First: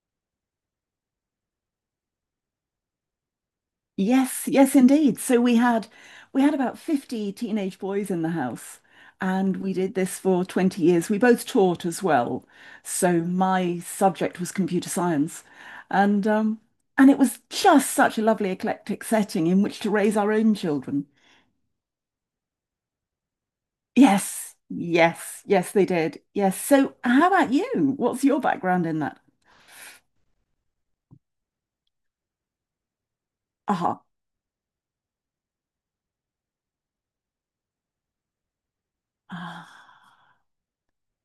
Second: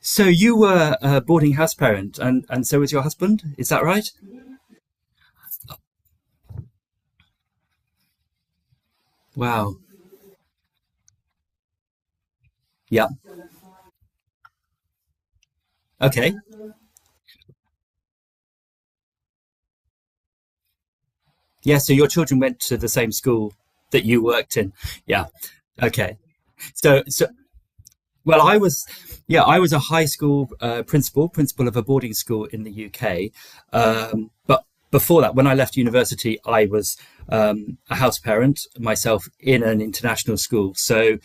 So you were a boarding house parent, and so was your husband. Is that right? Yes, yes, indeed. So we had about 50 teenage boys in the house, and we Wow. did this for 20 years. We both taught as well. Yeah. So my subject was computer science. And Okay. um and it was just such a lovely eclectic setting in which to raise our own children. Yeah. So your children went to the same school that you Yes, worked in. Yeah. yes, yes, they Okay. did. Yes. So So so how about you? What's Well, your I was, background in that? yeah, I was a high school principal of a boarding school in the UK. Aha. But before that, when I left university, I was a house parent myself in Ah. an international school. So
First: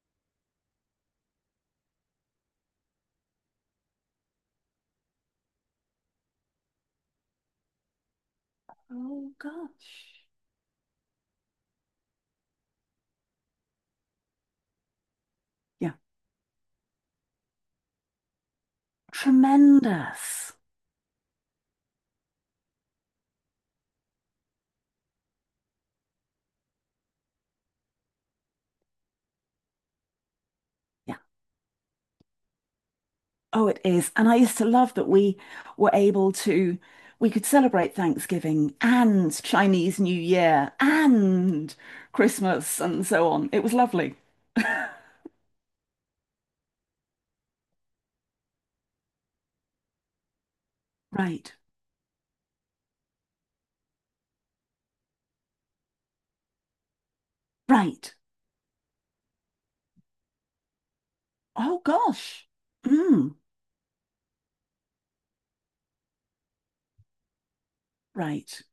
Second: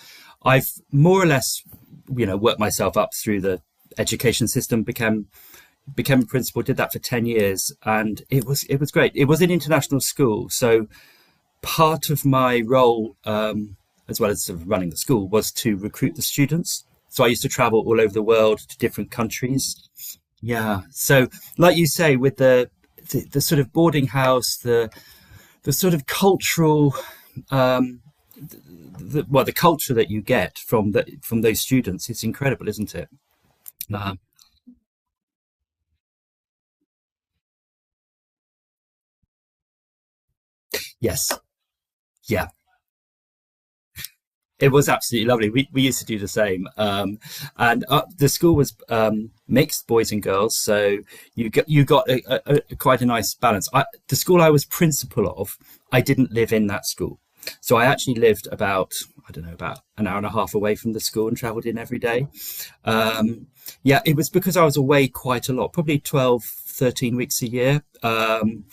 I've more or less, worked myself up through the education system. Became a principal, did that for 10 years, and it was great. It Oh was an international gosh. school, so part of my role, as well as sort of running the school, was to Yeah. recruit the students. So I used to travel all over the world to different countries. Tremendous. Yeah. So, like you say, with the sort of boarding house, the sort of cultural, um, the, well, the culture that you get from the Yeah. from those students, it's incredible, isn't it? Oh, it is. Um, And I used to love that we were able to, we could celebrate Thanksgiving and Chinese New Year yes. and Yeah. Christmas and so on. It was lovely. It was absolutely lovely. We used to do the same. And the school was mixed boys and girls. So you Right, got, you got quite a nice balance. The school I was principal of, I didn't live in that school. So I right. actually lived about, I don't know, about an hour and a half away from the school and traveled in Oh, every day. gosh. Mm, Um, yeah, it was because I was away quite a lot, probably 12, 13 weeks a year. right.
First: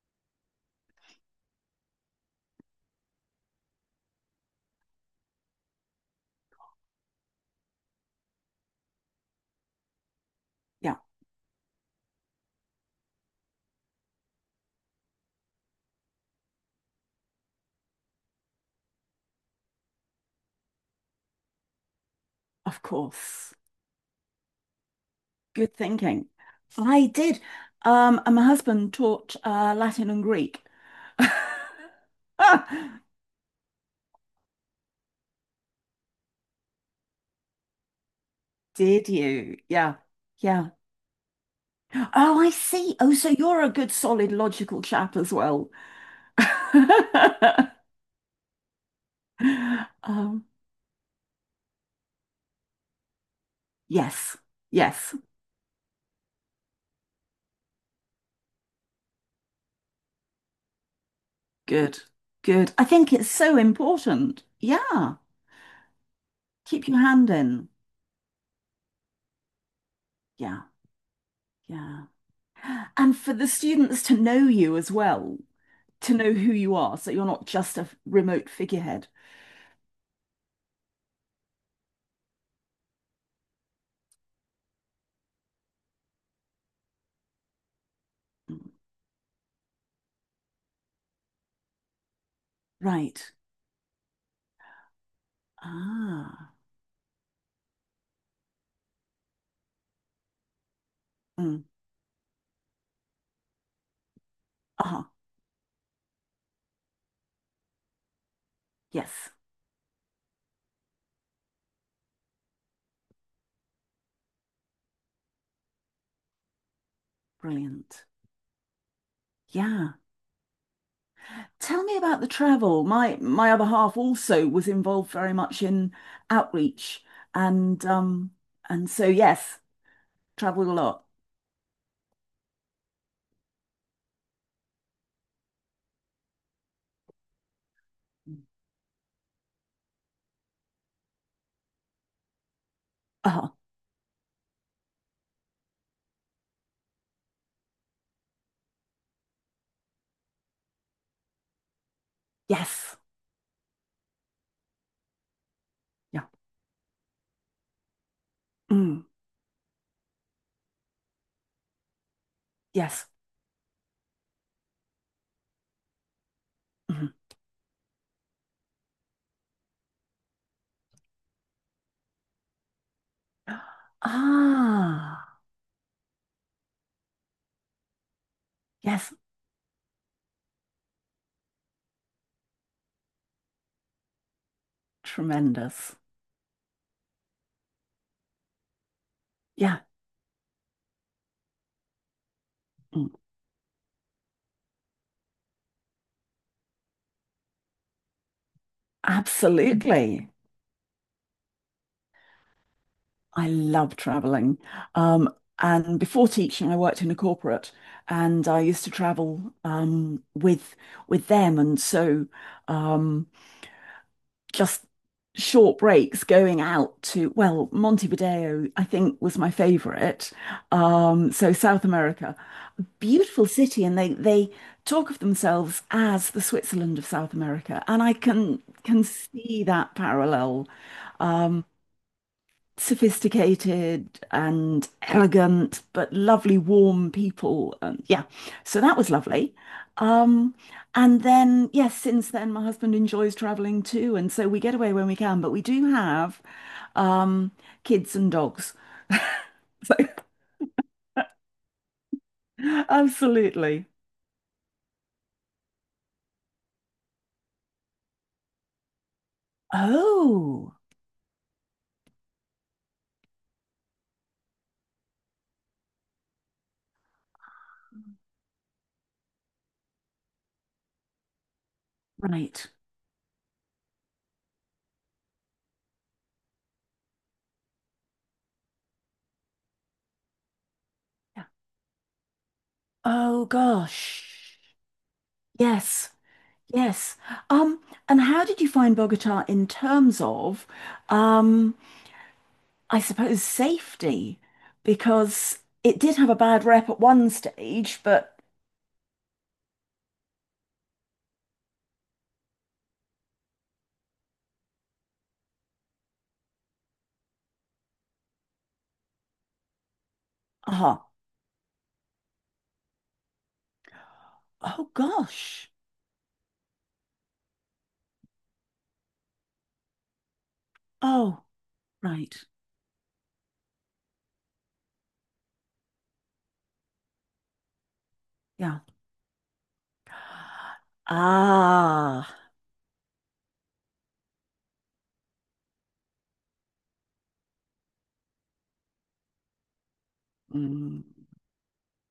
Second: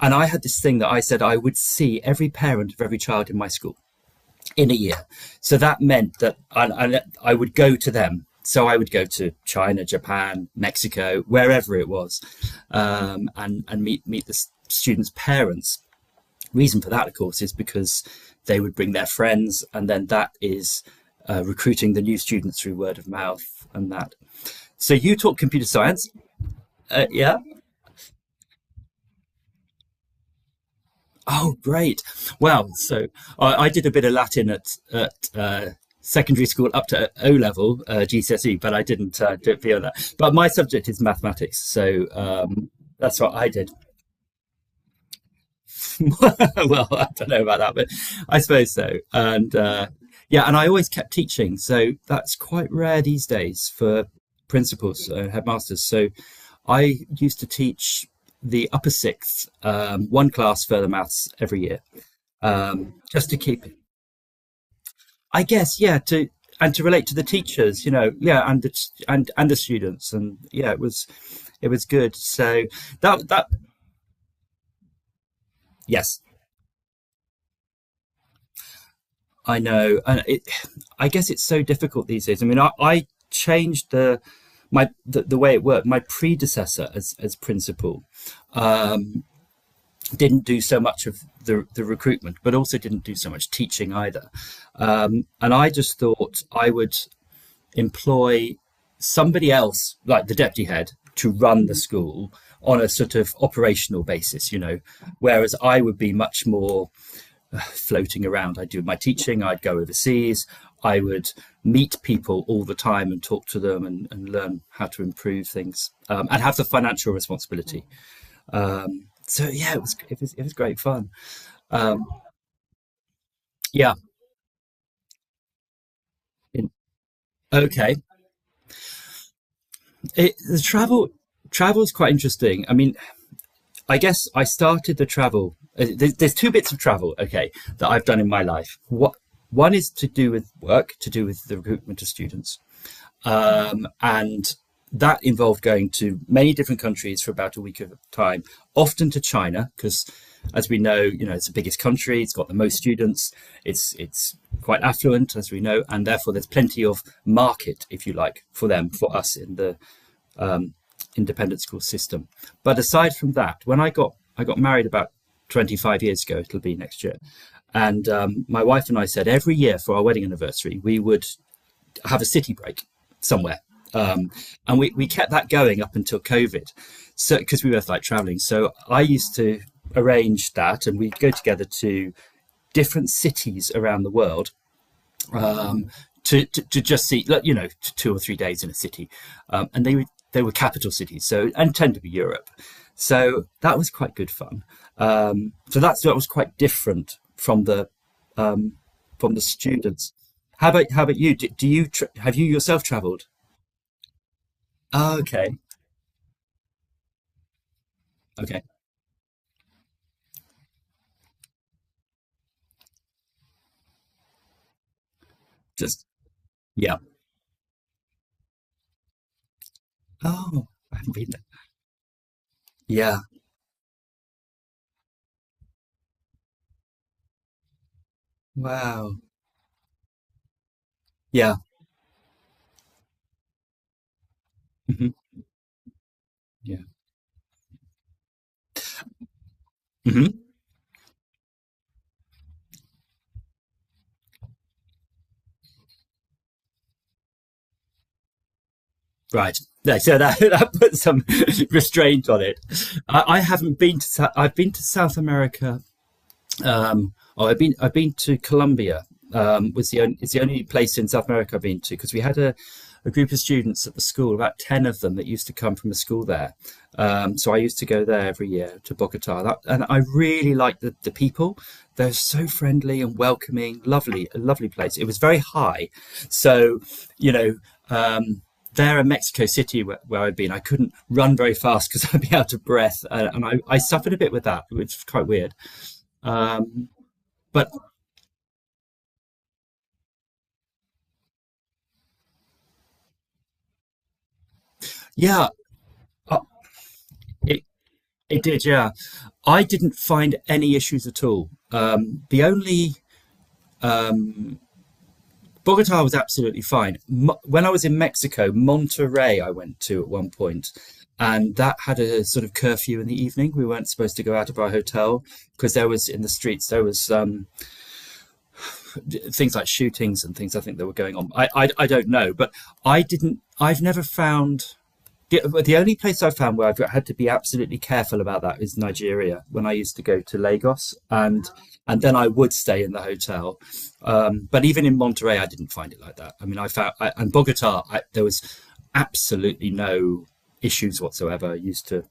And I had this thing that I said I would see every parent of every child in my school in a year. So that meant that I would go to them. So I would go to China, Japan, Yeah, Mexico, wherever it was, and meet the students' parents. Reason for that, of course, is because they would bring their friends, and then that is recruiting the new students through of word of mouth course. and that. So you taught computer Good science, thinking. I yeah? did. And my husband taught Latin and Greek. Oh, great. Well, so I did a bit of Latin at secondary school up to O level GCSE, but I Did didn't do you? it beyond Yeah, that. But my yeah. subject is mathematics, so Oh, I see. Oh, that's so what I you're a did. good, solid, logical chap as well. Well, I don't know about that, but I suppose so. And yeah, Um, and I always kept teaching, so that's quite rare these days for yes, principals, yes, headmasters. So I used to teach the upper sixth, one class further maths every year good, good. I think it's just to so keep it. important. Yeah, I guess, yeah, to and to keep your relate to the hand in. teachers, yeah, and the students, and Yeah, yeah, it was yeah. good. So And that for that the students to know you as well, to yes, know who you are, so you're not just a remote figurehead. I know, and I guess it's so difficult these days. I mean, I changed the way it worked. My predecessor as principal Mm, didn't do so much of the recruitment, but also didn't do so right. much teaching either. And I just thought Ah. I would employ somebody else, like the deputy head, to Mm. run the school on a sort of operational basis, Ah, whereas I would be much more floating around. I'd do my yes, teaching, I'd go overseas, I would meet people all the time and talk to them and learn how to improve things and have the financial responsibility. brilliant. So yeah, it Yeah. was, it was it was great fun. Tell me about the travel. My other Yeah. half also was involved very much in outreach and Okay. um and so yes, The traveled a lot. travel is quite interesting. I mean, I guess I started the travel. There's two bits of travel, okay, that I've done in my life. What One is to do with work, to do with the recruitment of students, Uh, and that involved going to many different countries for about a week of time, often to China, because as we know, it's the biggest country, it's got the most yes. students, it's quite affluent, as we know, and Yeah. therefore there's plenty of market, if you like, for them, Mm, for us in the independent school system. But yes. aside from that, when I got married about 25 years ago, it'll be next Mhm. year, and my wife and I said every year for our wedding anniversary we would have a city break somewhere, um, and we kept Ah, that going up until COVID, so because we both like traveling. So I yes. used to arrange that, and we'd go together to different cities around the world um, Tremendous. to just see, like, 2 or 3 days in a city, Yeah. and they were capital cities, so and tend to be Europe. Mm, So that was quite good fun. So that was quite different from the students. absolutely. How about you? Have you yourself travelled? I love traveling. Oh, Um, okay, and before teaching, I worked in a corporate and I okay, used to travel with them and so um just short just breaks going yeah. out to, well, Montevideo, I think was my favorite. Oh, I haven't been there. So South America, Yeah. beautiful city, and they talk of themselves as the Switzerland of South America, and I can Wow. see that parallel. Yeah. Um, Sophisticated and Hmm. elegant, but lovely, Yeah. warm people. Yeah, so that was lovely. Hmm. Um, and then, yes, since then, my husband enjoys traveling too, and so we get away when we can. But we do have um, kids and dogs. Right. So, Yeah, so that, that puts some restraint on it. I haven't absolutely. been to I've been to South America oh, I've been to Colombia. It's the only Oh, place in South America I've been to because we had a group of students at the school, about ten of them that used to come from a school there. So I used to go there every year to Bogota, and I really liked the people. They're so right. friendly and welcoming, lovely, a lovely place. It was very high, so you know. Um, there in Mexico City where I'd been, I couldn't run Yeah. very fast because I'd be out of breath, and Oh I suffered a bit with gosh. that, which is quite weird. Yes. Um, Yes. but Um, and how did you find Bogota in terms of um, I suppose safety, yeah, because it did have a bad rep at one it stage, but it did. Yeah, I didn't find any issues at all. The only Bogota was absolutely fine. When I was in Mexico, Monterrey I went to at one point, ah, and that had a sort of curfew in the evening. We weren't supposed to go out of our oh hotel gosh. because there was in the streets there was things like shootings and things. I think that were going on. Oh, I don't know, right. but I didn't. I've never found. The, the only place I found where I've had to be absolutely careful about that is Yeah. Nigeria. When I used to go to Lagos, and then Ah, I would stay in the hotel. But even in Monterey, I didn't find it like that. I mean, I found I, and Bogota, I, there was absolutely no issues mm, whatsoever. I used to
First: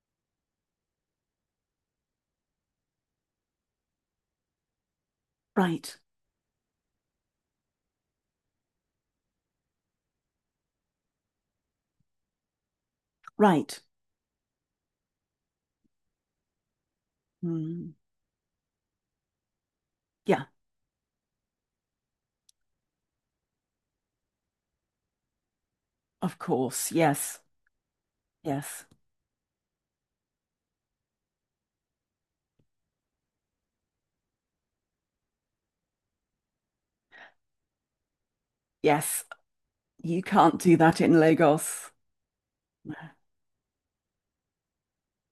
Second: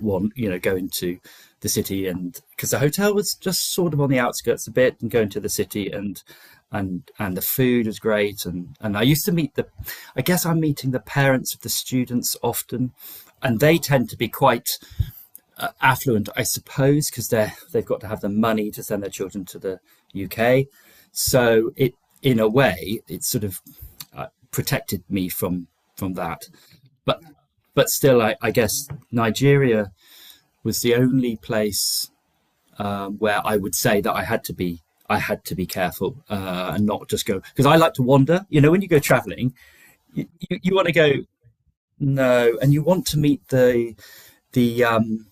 go into the city, and because the hotel was just sort of on the outskirts a bit, and go into the city, right, and and the food was great, and I used to meet I guess I'm meeting the parents of the students often. And they right. tend to be quite affluent, I suppose, because they've Mm, got to have the money to send their children to the yeah, UK. So it, in a way, it sort of protected me from of that. course. But Yes, but still, I yes, guess Nigeria was the only place where I would say that I had to be careful and not just go because I like to wander. You know, when you go yes. traveling, You you, can't you do want to that go, in Lagos. no, and you No. want to meet the um,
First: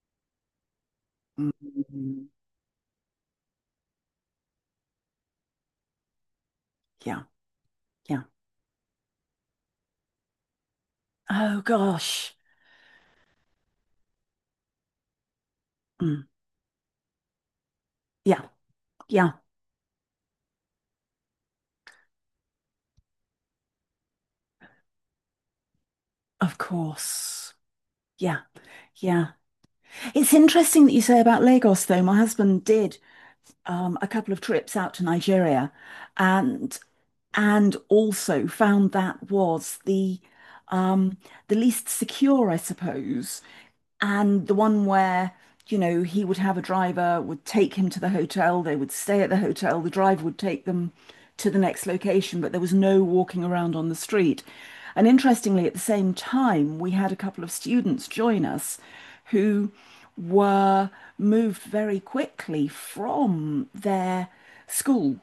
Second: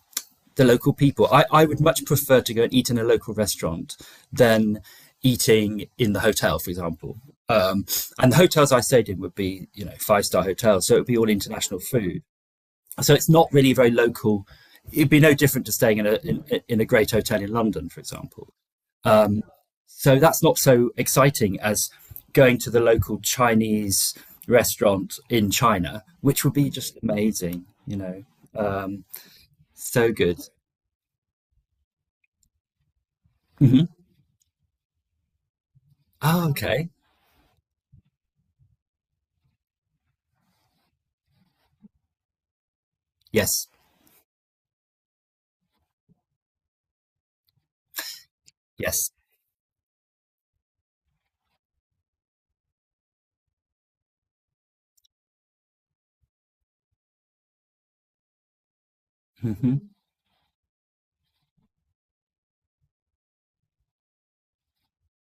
the local people. I would much Mm, prefer to go and eat in a local restaurant than eating in the hotel, for example. yeah, Um, yeah. and the hotels I stayed in would be five-star hotels, so it would be all Oh international food. gosh. So it's not really very local. It'd be no different to staying in Mm, in a great hotel in London, for yeah, example. yeah, So that's not so exciting as going to the local Chinese restaurant in China, which would of be just course. amazing. Yeah, Um, yeah. so It's good. interesting that you say about Lagos, though. My husband did Hmm. A couple of trips out to Nigeria, Oh, and okay. and also found that was um, the least secure, I suppose, Yes. and the one where, you know, he would have a driver, would take him to the hotel, they would Yes. stay at the hotel, the driver would take them to the next location, but there was no walking around on the street. And interestingly, at the same time, we had a couple of students join us who Hmm. were moved very quickly from their school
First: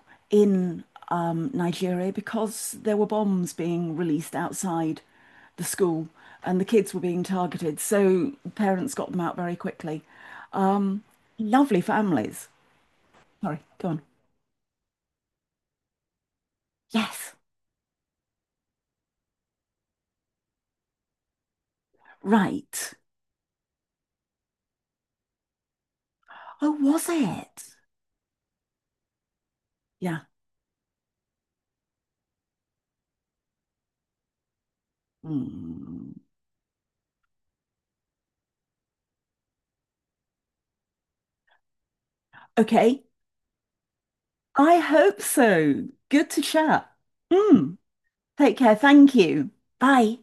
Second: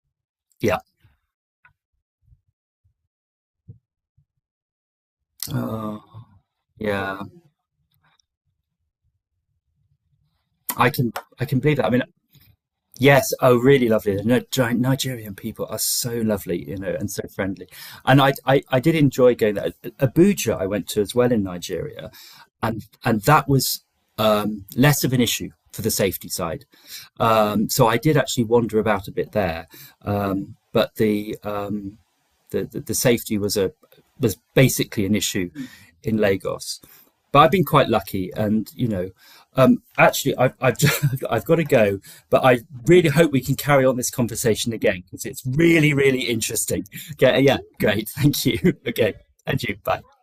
Yeah. in Nigeria because there were bombs being released outside the Uh, school, and the kids were yeah. being targeted. So parents got them out very quickly. I Um, can I can believe lovely that. I mean, families. yes, oh, Sorry, go really on. lovely. The Nigerian people are so lovely, and so Yes, friendly. And I did enjoy going there. Abuja, I went to as well in Nigeria, and right. and that was less of an issue for the safety side. Oh, was it? So I did actually wander about a bit there, Yeah. but the safety was a was basically an issue Hmm. in Lagos. But I've been quite lucky, actually, I've got to go, but I Okay. really hope we can carry on this conversation I again hope because it's so. really really Good to interesting. chat. Okay, yeah, Hmm. great, thank you. Take care. Okay, Thank you. and you, bye. Bye.